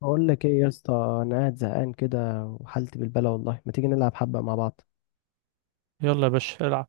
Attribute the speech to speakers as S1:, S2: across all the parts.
S1: بقول لك ايه يا اسطى، انا قاعد زهقان كده وحالتي بالبلا. والله ما تيجي نلعب حبه مع بعض؟
S2: يلا يا باشا العب.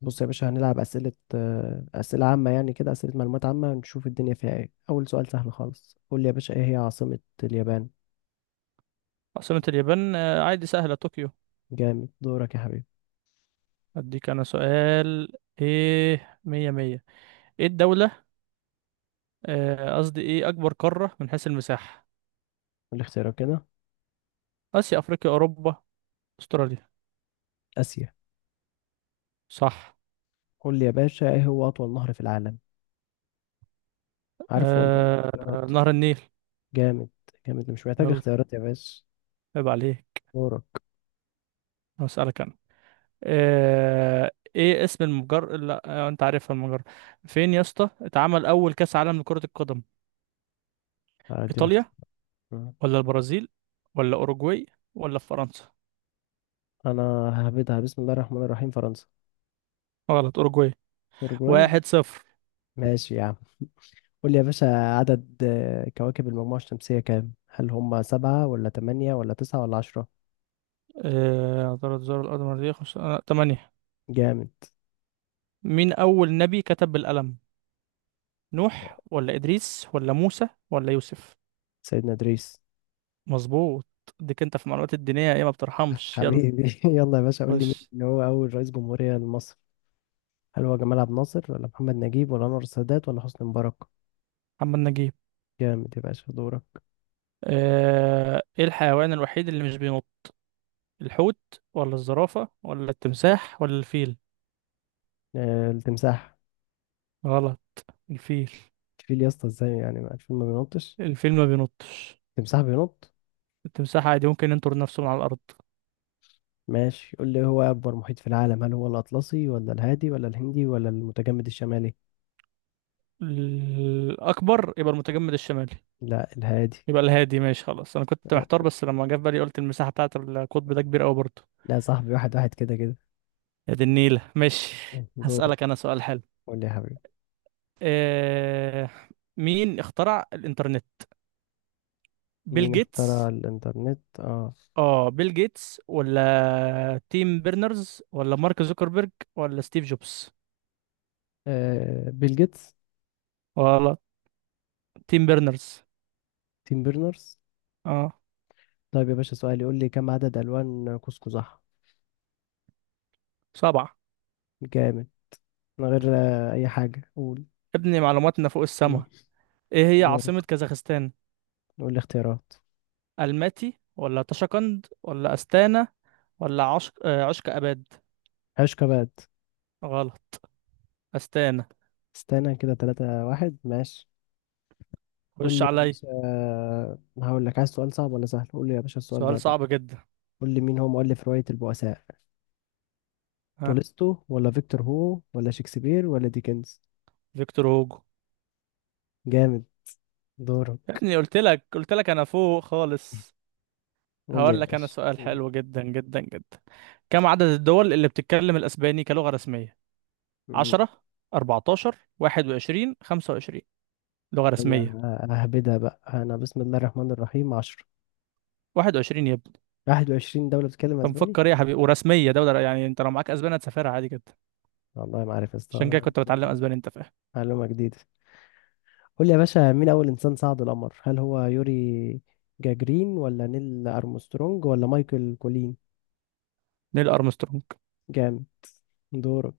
S1: بص يا باشا، هنلعب اسئله عامه، يعني كده اسئله معلومات عامه. نشوف الدنيا فيها ايه. اول سؤال سهل خالص. قول لي يا باشا، ايه هي عاصمه اليابان؟
S2: عاصمة اليابان، عادي سهلة، طوكيو.
S1: جامد. دورك يا حبيبي.
S2: أديك أنا سؤال. إيه، مية مية. إيه الدولة؟ قصدي إيه أكبر قارة من حيث المساحة؟
S1: قول لي اختيارات كده.
S2: آسيا، أفريقيا، أوروبا، أستراليا.
S1: اسيا.
S2: صح.
S1: قول لي يا باشا، ايه هو اطول نهر في العالم؟ عارفه ولا
S2: آه،
S1: اختيارات؟
S2: نهر النيل.
S1: جامد. جامد، مش محتاج
S2: يلا،
S1: اختيارات يا باشا.
S2: عيب عليك.
S1: دورك.
S2: هسألك أنا. آه، إيه اسم المجر، لا آه، أنت عارفها المجرة. فين يا اسطى اتعمل أول كأس عالم لكرة القدم؟
S1: اديني
S2: إيطاليا،
S1: اختيار.
S2: ولا البرازيل، ولا أوروجواي، ولا في فرنسا؟
S1: انا ههبدها. بسم الله الرحمن الرحيم. فرنسا.
S2: غلط، أوروجواي.
S1: اوروجواي.
S2: واحد صفر.
S1: ماشي يا عم. قول لي يا باشا. عدد كواكب المجموعة الشمسية كام؟ هل هم سبعة ولا تمانية ولا تسعة ولا عشرة؟
S2: عثرت زار الأرض مرتين. خمسة، تمانية.
S1: جامد.
S2: مين أول نبي كتب بالقلم؟ نوح، ولا إدريس، ولا موسى، ولا يوسف؟
S1: سيدنا إدريس.
S2: مظبوط. ديك أنت في المعلومات الدينية، إيه ما بترحمش؟ يلا.
S1: حبيبي. يلا يا باشا، قول لي
S2: خش.
S1: مين اللي هو أول رئيس جمهورية لمصر؟ هل هو جمال عبد الناصر ولا محمد نجيب ولا أنور السادات ولا حسني مبارك؟
S2: محمد نجيب.
S1: جامد يا باشا. دورك.
S2: إيه الحيوان الوحيد اللي مش بينط؟ الحوت، ولا الزرافة، ولا التمساح، ولا الفيل؟
S1: التمساح.
S2: غلط، الفيل.
S1: الفيل يا اسطى؟ ازاي يعني، ما الفيل ما بينطش؟
S2: الفيل ما بينطش.
S1: التمساح بينط؟
S2: التمساح عادي ممكن ينطر نفسه من على الأرض.
S1: ماشي. قول لي، هو أكبر محيط في العالم هل هو الأطلسي ولا الهادي ولا الهندي ولا المتجمد الشمالي؟
S2: الأكبر يبقى المتجمد الشمالي.
S1: لا، الهادي.
S2: يبقى الهادي، ماشي خلاص، انا كنت محتار، بس لما جه في بالي قلت المساحه بتاعت القطب ده كبيره قوي برضه.
S1: لا يا صاحبي، واحد واحد كده كده.
S2: يا دي النيله، ماشي.
S1: دورك.
S2: هسألك انا سؤال حلو.
S1: قول لي يا حبيبي.
S2: إيه... مين اخترع الانترنت؟ بيل
S1: مين اخترع
S2: جيتس،
S1: الإنترنت
S2: اه بيل جيتس، ولا تيم بيرنرز، ولا مارك زوكربيرج، ولا ستيف جوبز،
S1: بيل جيتس.
S2: ولا تيم بيرنرز.
S1: تيم بيرنرز.
S2: اه.
S1: طيب يا باشا، سؤال يقول لي كم عدد ألوان قوس.
S2: سبعة.
S1: جامد. من غير أي حاجة، قول.
S2: ابني معلوماتنا فوق
S1: مم.
S2: السما. ايه هي
S1: دورك.
S2: عاصمة كازاخستان؟
S1: قول لي اختيارات.
S2: الماتي، ولا طشقند، ولا استانا، ولا عشق اباد.
S1: عشقة بقى.
S2: غلط، استانا.
S1: استنى كده، تلاتة واحد، ماشي. قول
S2: خش
S1: لي يا
S2: عليا.
S1: باشا. هقول لك عايز سؤال صعب ولا سهل. قول لي يا باشا السؤال
S2: سؤال
S1: ده بقى.
S2: صعب جدا.
S1: قول لي مين هو مؤلف رواية البؤساء؟
S2: ها.
S1: تولستو ولا فيكتور هو ولا شكسبير ولا ديكنز؟
S2: فيكتور هوجو.
S1: جامد.
S2: يا
S1: دورك.
S2: ابني قلت لك انا فوق خالص.
S1: قول لي يا
S2: هقول لك انا
S1: باشا.
S2: سؤال حلو جدا. كم عدد الدول اللي بتتكلم الاسباني كلغة رسمية؟
S1: مم.
S2: 10، 14، 21، 25 لغة رسمية.
S1: يلا، ههبدها بقى انا. بسم الله الرحمن الرحيم. 10.
S2: 21 يا ابني.
S1: 21 دولة بتتكلم
S2: انت
S1: اسباني؟
S2: مفكر ايه يا حبيبي؟ ورسمية دولة يعني، انت لو معاك اسباني هتسافرها عادي جدا.
S1: والله ما عارف يا
S2: عشان كده
S1: اسطى.
S2: كنت بتعلم اسباني، انت فاهم.
S1: معلومة جديدة. قول لي يا باشا، مين اول انسان صعد القمر؟ هل هو يوري جاجرين ولا نيل ارمسترونج ولا مايكل كولين؟
S2: نيل ارمسترونج.
S1: جامد. دورك.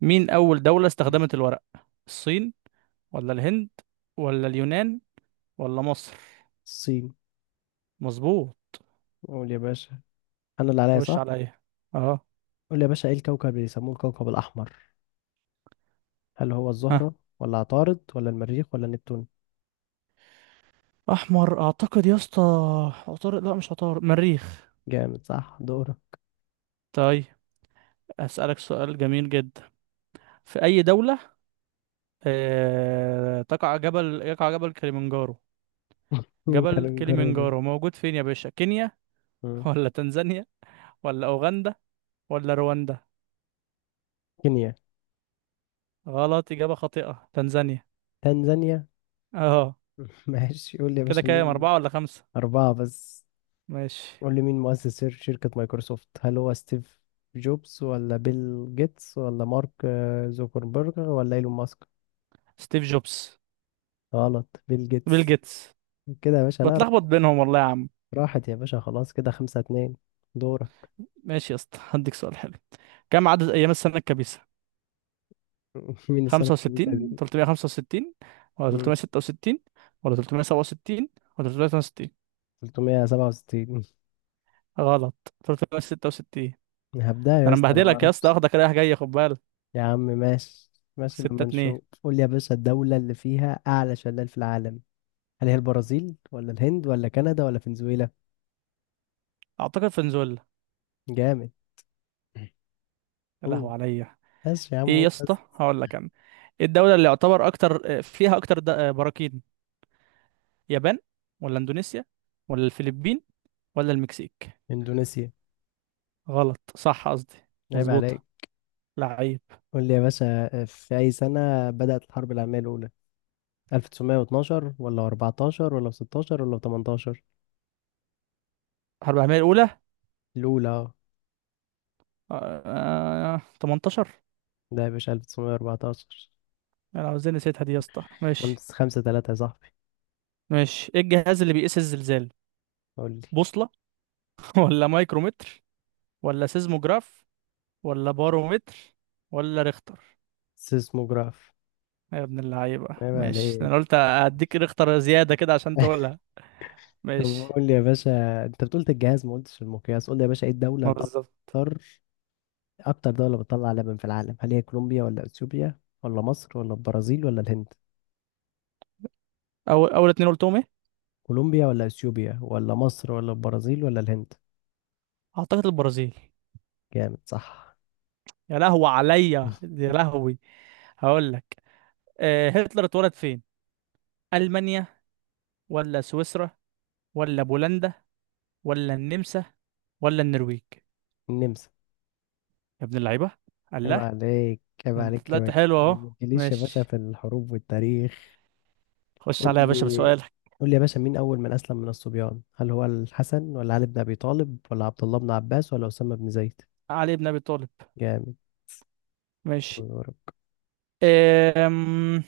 S2: مين اول دولة
S1: مم.
S2: استخدمت الورق؟ الصين، ولا الهند، ولا اليونان، ولا مصر؟
S1: الصين.
S2: مظبوط.
S1: قول يا باشا. انا اللي عليا
S2: خش
S1: صح.
S2: عليا. اه.
S1: قول لي يا باشا، ايه الكوكب اللي بيسموه الكوكب الاحمر؟ هل هو
S2: ها.
S1: الزهرة ولا عطارد ولا المريخ ولا نبتون؟
S2: احمر، اعتقد يا اسطى عطارد. لا، مش عطارد، مريخ.
S1: جامد صح. دورك.
S2: طيب، اسالك سؤال جميل جدا. في اي دوله آه... تقع جبل يقع جبل كليمنجارو؟
S1: مين
S2: جبل
S1: كان جارو ده؟
S2: كليمنجارو موجود فين يا باشا؟ كينيا،
S1: مم.
S2: ولا تنزانيا، ولا اوغندا، ولا رواندا؟
S1: كينيا.
S2: غلط، اجابه خاطئه، تنزانيا.
S1: تنزانيا.
S2: اه.
S1: ماشي. قول لي يا
S2: كده
S1: باشا،
S2: كام،
S1: مين.
S2: اربعه ولا خمسه؟
S1: أربعة بس.
S2: ماشي.
S1: قول لي مين مؤسس شركة مايكروسوفت؟ هل هو ستيف جوبز ولا بيل جيتس ولا مارك زوكربيرج ولا إيلون ماسك؟
S2: ستيف جوبز.
S1: غلط. بيل
S2: بيل
S1: جيتس.
S2: جيتس.
S1: كده يا باشا. لا
S2: بتلخبط
S1: راح-
S2: بينهم والله يا عم.
S1: راحت يا باشا، خلاص كده خمسة اتنين. دورك.
S2: ماشي يا اسطى، هديك سؤال حلو. كم عدد ايام السنه الكبيسه؟
S1: مين السنة
S2: خمسة
S1: الكبيسة دي؟
S2: وستين، تلتمية خمسة وستين، ولا
S1: مم.
S2: تلتمية ستة وستين، ولا تلتمية سبعة وستين، ولا تلتمية تمانية وستين؟
S1: 367.
S2: غلط، تلتمية ستة وستين.
S1: هبدأ.
S2: ده
S1: يا
S2: أنا
S1: اسطى، أنا ما
S2: مبهدلك يا اسطى،
S1: أعرفش.
S2: واخدك رايح جاي، خد بالك.
S1: يا عم ماشي. ماشي
S2: ستة
S1: لما
S2: اتنين.
S1: نشوف. قول لي يا باشا، الدولة اللي فيها أعلى شلال في العالم. هل هي البرازيل ولا الهند ولا كندا ولا فنزويلا؟
S2: أعتقد فنزويلا.
S1: جامد.
S2: يا
S1: قول
S2: لهوي عليا.
S1: بس يا عم،
S2: إيه يا
S1: قول
S2: اسطى،
S1: بس.
S2: هقول لك أنا. إيه الدولة اللي يعتبر أكتر فيها أكتر براكين؟ يابان، ولا إندونيسيا، ولا الفلبين، ولا المكسيك؟
S1: إندونيسيا.
S2: غلط، صح قصدي،
S1: عيب عليك.
S2: مظبوطة. لعيب.
S1: قول لي يا باشا. في أي سنة بدأت الحرب العالمية الأولى؟ 1912 ولا 14 ولا 16 ولا 18؟
S2: حرب العالمية الأولى.
S1: الأولى
S2: 18.
S1: ده يا باشا 1914.
S2: أنا عاوزين نسيتها دي يا اسطى، ماشي.
S1: خمسة خمسة تلاتة يا صاحبي.
S2: ماشي، ايه الجهاز اللي بيقيس الزلزال؟
S1: قول لي.
S2: بوصلة، ولا مايكرومتر، ولا سيزموجراف، ولا بارومتر، ولا ريختر؟
S1: سيسموجراف.
S2: يا ابن اللعيبة
S1: عيب
S2: ماشي،
S1: عليك.
S2: انا قلت هديك ريختر زيادة كده عشان تقولها.
S1: طب.
S2: ماشي.
S1: قول لي يا باشا، انت بتقول الجهاز ما قلتش المقياس. قول لي يا باشا ايه الدولة
S2: ما بالظبط.
S1: الاكثر. اكتر دولة بتطلع لبن في العالم، هل هي كولومبيا ولا اثيوبيا ولا مصر ولا البرازيل ولا الهند؟
S2: اول اول اتنين قلتهم ايه؟
S1: كولومبيا ولا اثيوبيا ولا مصر ولا البرازيل ولا الهند؟
S2: اعتقد البرازيل.
S1: جامد صح.
S2: يا لهوي عليا، يا لهوي. هقول لك. أه، هتلر اتولد فين؟ المانيا، ولا سويسرا، ولا بولندا، ولا النمسا، ولا النرويج؟
S1: النمسا.
S2: يا ابن اللعيبه.
S1: عيب
S2: الله.
S1: عليك، عيب
S2: ده انت
S1: عليك
S2: طلعت
S1: ما
S2: حلو اهو.
S1: ما تجيليش يا باشا
S2: ماشي.
S1: في الحروب والتاريخ.
S2: خش
S1: قول
S2: عليا يا باشا
S1: لي.
S2: بسؤال.
S1: قول لي يا باشا، مين اول من اسلم من الصبيان؟ هل هو الحسن ولا علي بن ابي طالب ولا عبد الله بن عباس ولا اسامة بن زيد؟
S2: علي بن ابي طالب.
S1: جامد.
S2: ماشي. أم...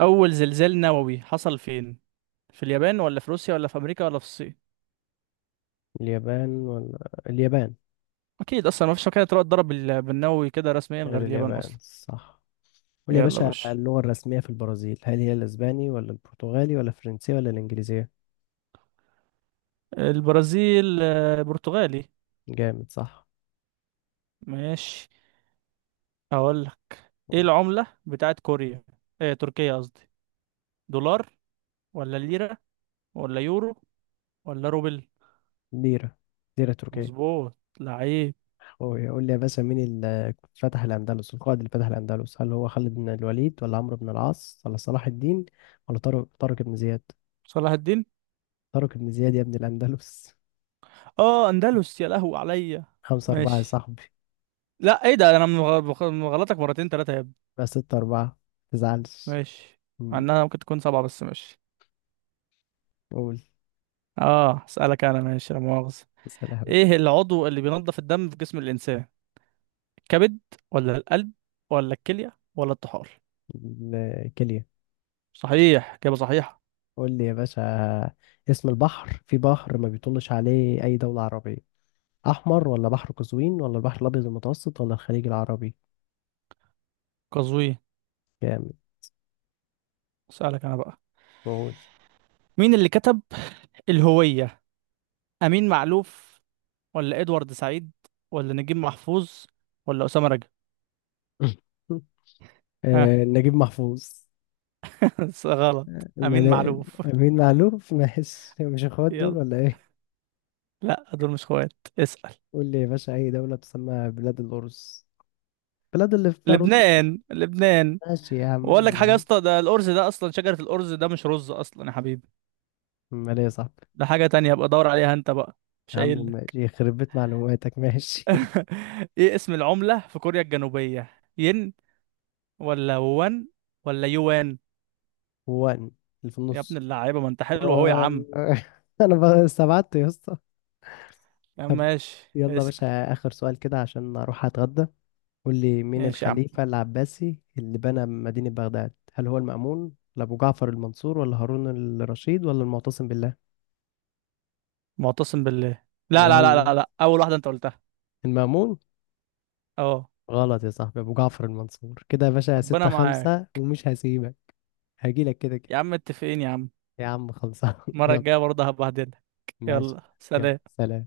S2: اول زلزال نووي حصل فين؟ في اليابان، ولا في روسيا، ولا في امريكا، ولا في الصين؟
S1: اليابان ولا اليابان.
S2: اكيد، اصلا ما فيش مكان تروح تضرب بالنووي كده رسميا غير
S1: غير
S2: اليابان
S1: اليابان،
S2: اصلا.
S1: صح. قول يا
S2: يلا يا
S1: باشا،
S2: باشا.
S1: اللغة الرسمية في البرازيل هل هي الأسباني ولا البرتغالي ولا الفرنسية ولا الإنجليزية؟
S2: البرازيل، برتغالي.
S1: جامد صح.
S2: ماشي. اقول لك. ايه العملة بتاعت كوريا؟ إيه تركيا قصدي. دولار، ولا ليرة، ولا يورو، ولا روبل؟
S1: ليرة. ليرة تركية.
S2: مظبوط. لعيب.
S1: قول لي يا باشا، مين اللي فتح الأندلس، القائد اللي فتح الأندلس، هل هو خالد بن الوليد ولا عمرو بن العاص ولا صلاح الدين ولا طارق بن زياد؟
S2: صلاح الدين.
S1: طارق بن زياد يا ابن الأندلس.
S2: اه، اندلس، يا لهو عليا.
S1: خمسة أربعة يا
S2: ماشي.
S1: صاحبي.
S2: لا ايه ده، انا مغلطك مرتين تلاتة يا ابني.
S1: بس ستة أربعة. متزعلش.
S2: ماشي. مع
S1: مم،
S2: انها ممكن تكون سبعة، بس ماشي.
S1: قول.
S2: اه، اسألك انا ماشي، لا مؤاخذة.
S1: اسأل يا حبيبي.
S2: ايه العضو اللي بينظف الدم في جسم الانسان؟ الكبد، ولا القلب، ولا الكلية، ولا الطحال؟
S1: الكلية.
S2: صحيح، إجابة صحيحة.
S1: قول لي يا باشا، اسم البحر، في بحر ما بيطلش عليه أي دولة عربية. أحمر ولا بحر قزوين ولا البحر الأبيض المتوسط ولا الخليج العربي؟
S2: قزوين.
S1: جامد.
S2: اسألك انا بقى.
S1: قول.
S2: مين اللي كتب الهوية؟ امين معلوف، ولا ادوارد سعيد، ولا نجيب محفوظ، ولا اسامة رجب؟ ها.
S1: نجيب محفوظ.
S2: غلط. امين
S1: ملا...
S2: معلوف.
S1: أمين معلوف. ماشي، مش اخوات دول
S2: يلا.
S1: ولا ايه؟
S2: لا، دول مش اخوات. اسأل.
S1: قول لي يا باشا، أي دولة تسمى بلاد الأرز؟ بلاد اللي فيها رز.
S2: لبنان، لبنان.
S1: ماشي يا عم،
S2: واقول لك حاجة يا
S1: ماشي.
S2: اسطى، ده الأرز ده أصلا شجرة الأرز، ده مش رز أصلا يا حبيبي.
S1: أمال إيه يا صاحبي؟
S2: ده حاجة تانية، ابقى دور عليها أنت بقى. مش
S1: يا عم
S2: قايل لك.
S1: ماشي، يخرب بيت معلوماتك. ماشي.
S2: إيه اسم العملة في كوريا الجنوبية؟ ين، ولا وان، ولا يوان؟
S1: وان. اللي في
S2: يا ابن
S1: النص.
S2: اللعيبة، ما أنت
S1: و...
S2: حلو أهو يا عم.
S1: أنا بقى استبعدت يا اسطى.
S2: يا عم
S1: طب.
S2: ماشي،
S1: يلا يا
S2: اسأل.
S1: باشا، آخر سؤال كده عشان أروح أتغدى. قول لي مين
S2: ماشي يا عم.
S1: الخليفة العباسي اللي بنى مدينة بغداد؟ هل هو المأمون ولا أبو جعفر المنصور ولا هارون الرشيد ولا المعتصم بالله؟
S2: معتصم بالله. لا لا لا لا
S1: غلط.
S2: لا أول واحدة أنت قلتها.
S1: المأمون.
S2: أه.
S1: غلط يا صاحبي. أبو جعفر المنصور. كده يا باشا
S2: ربنا
S1: ستة
S2: معاك.
S1: خمسة، ومش هسيبك. هجيلك كده
S2: يا
S1: كده.
S2: عم متفقين يا عم.
S1: يا عم خلصان.
S2: المرة
S1: يلا.
S2: الجاية برضه هبهدلك.
S1: ماشي.
S2: يلا
S1: يلا
S2: سلام.
S1: سلام.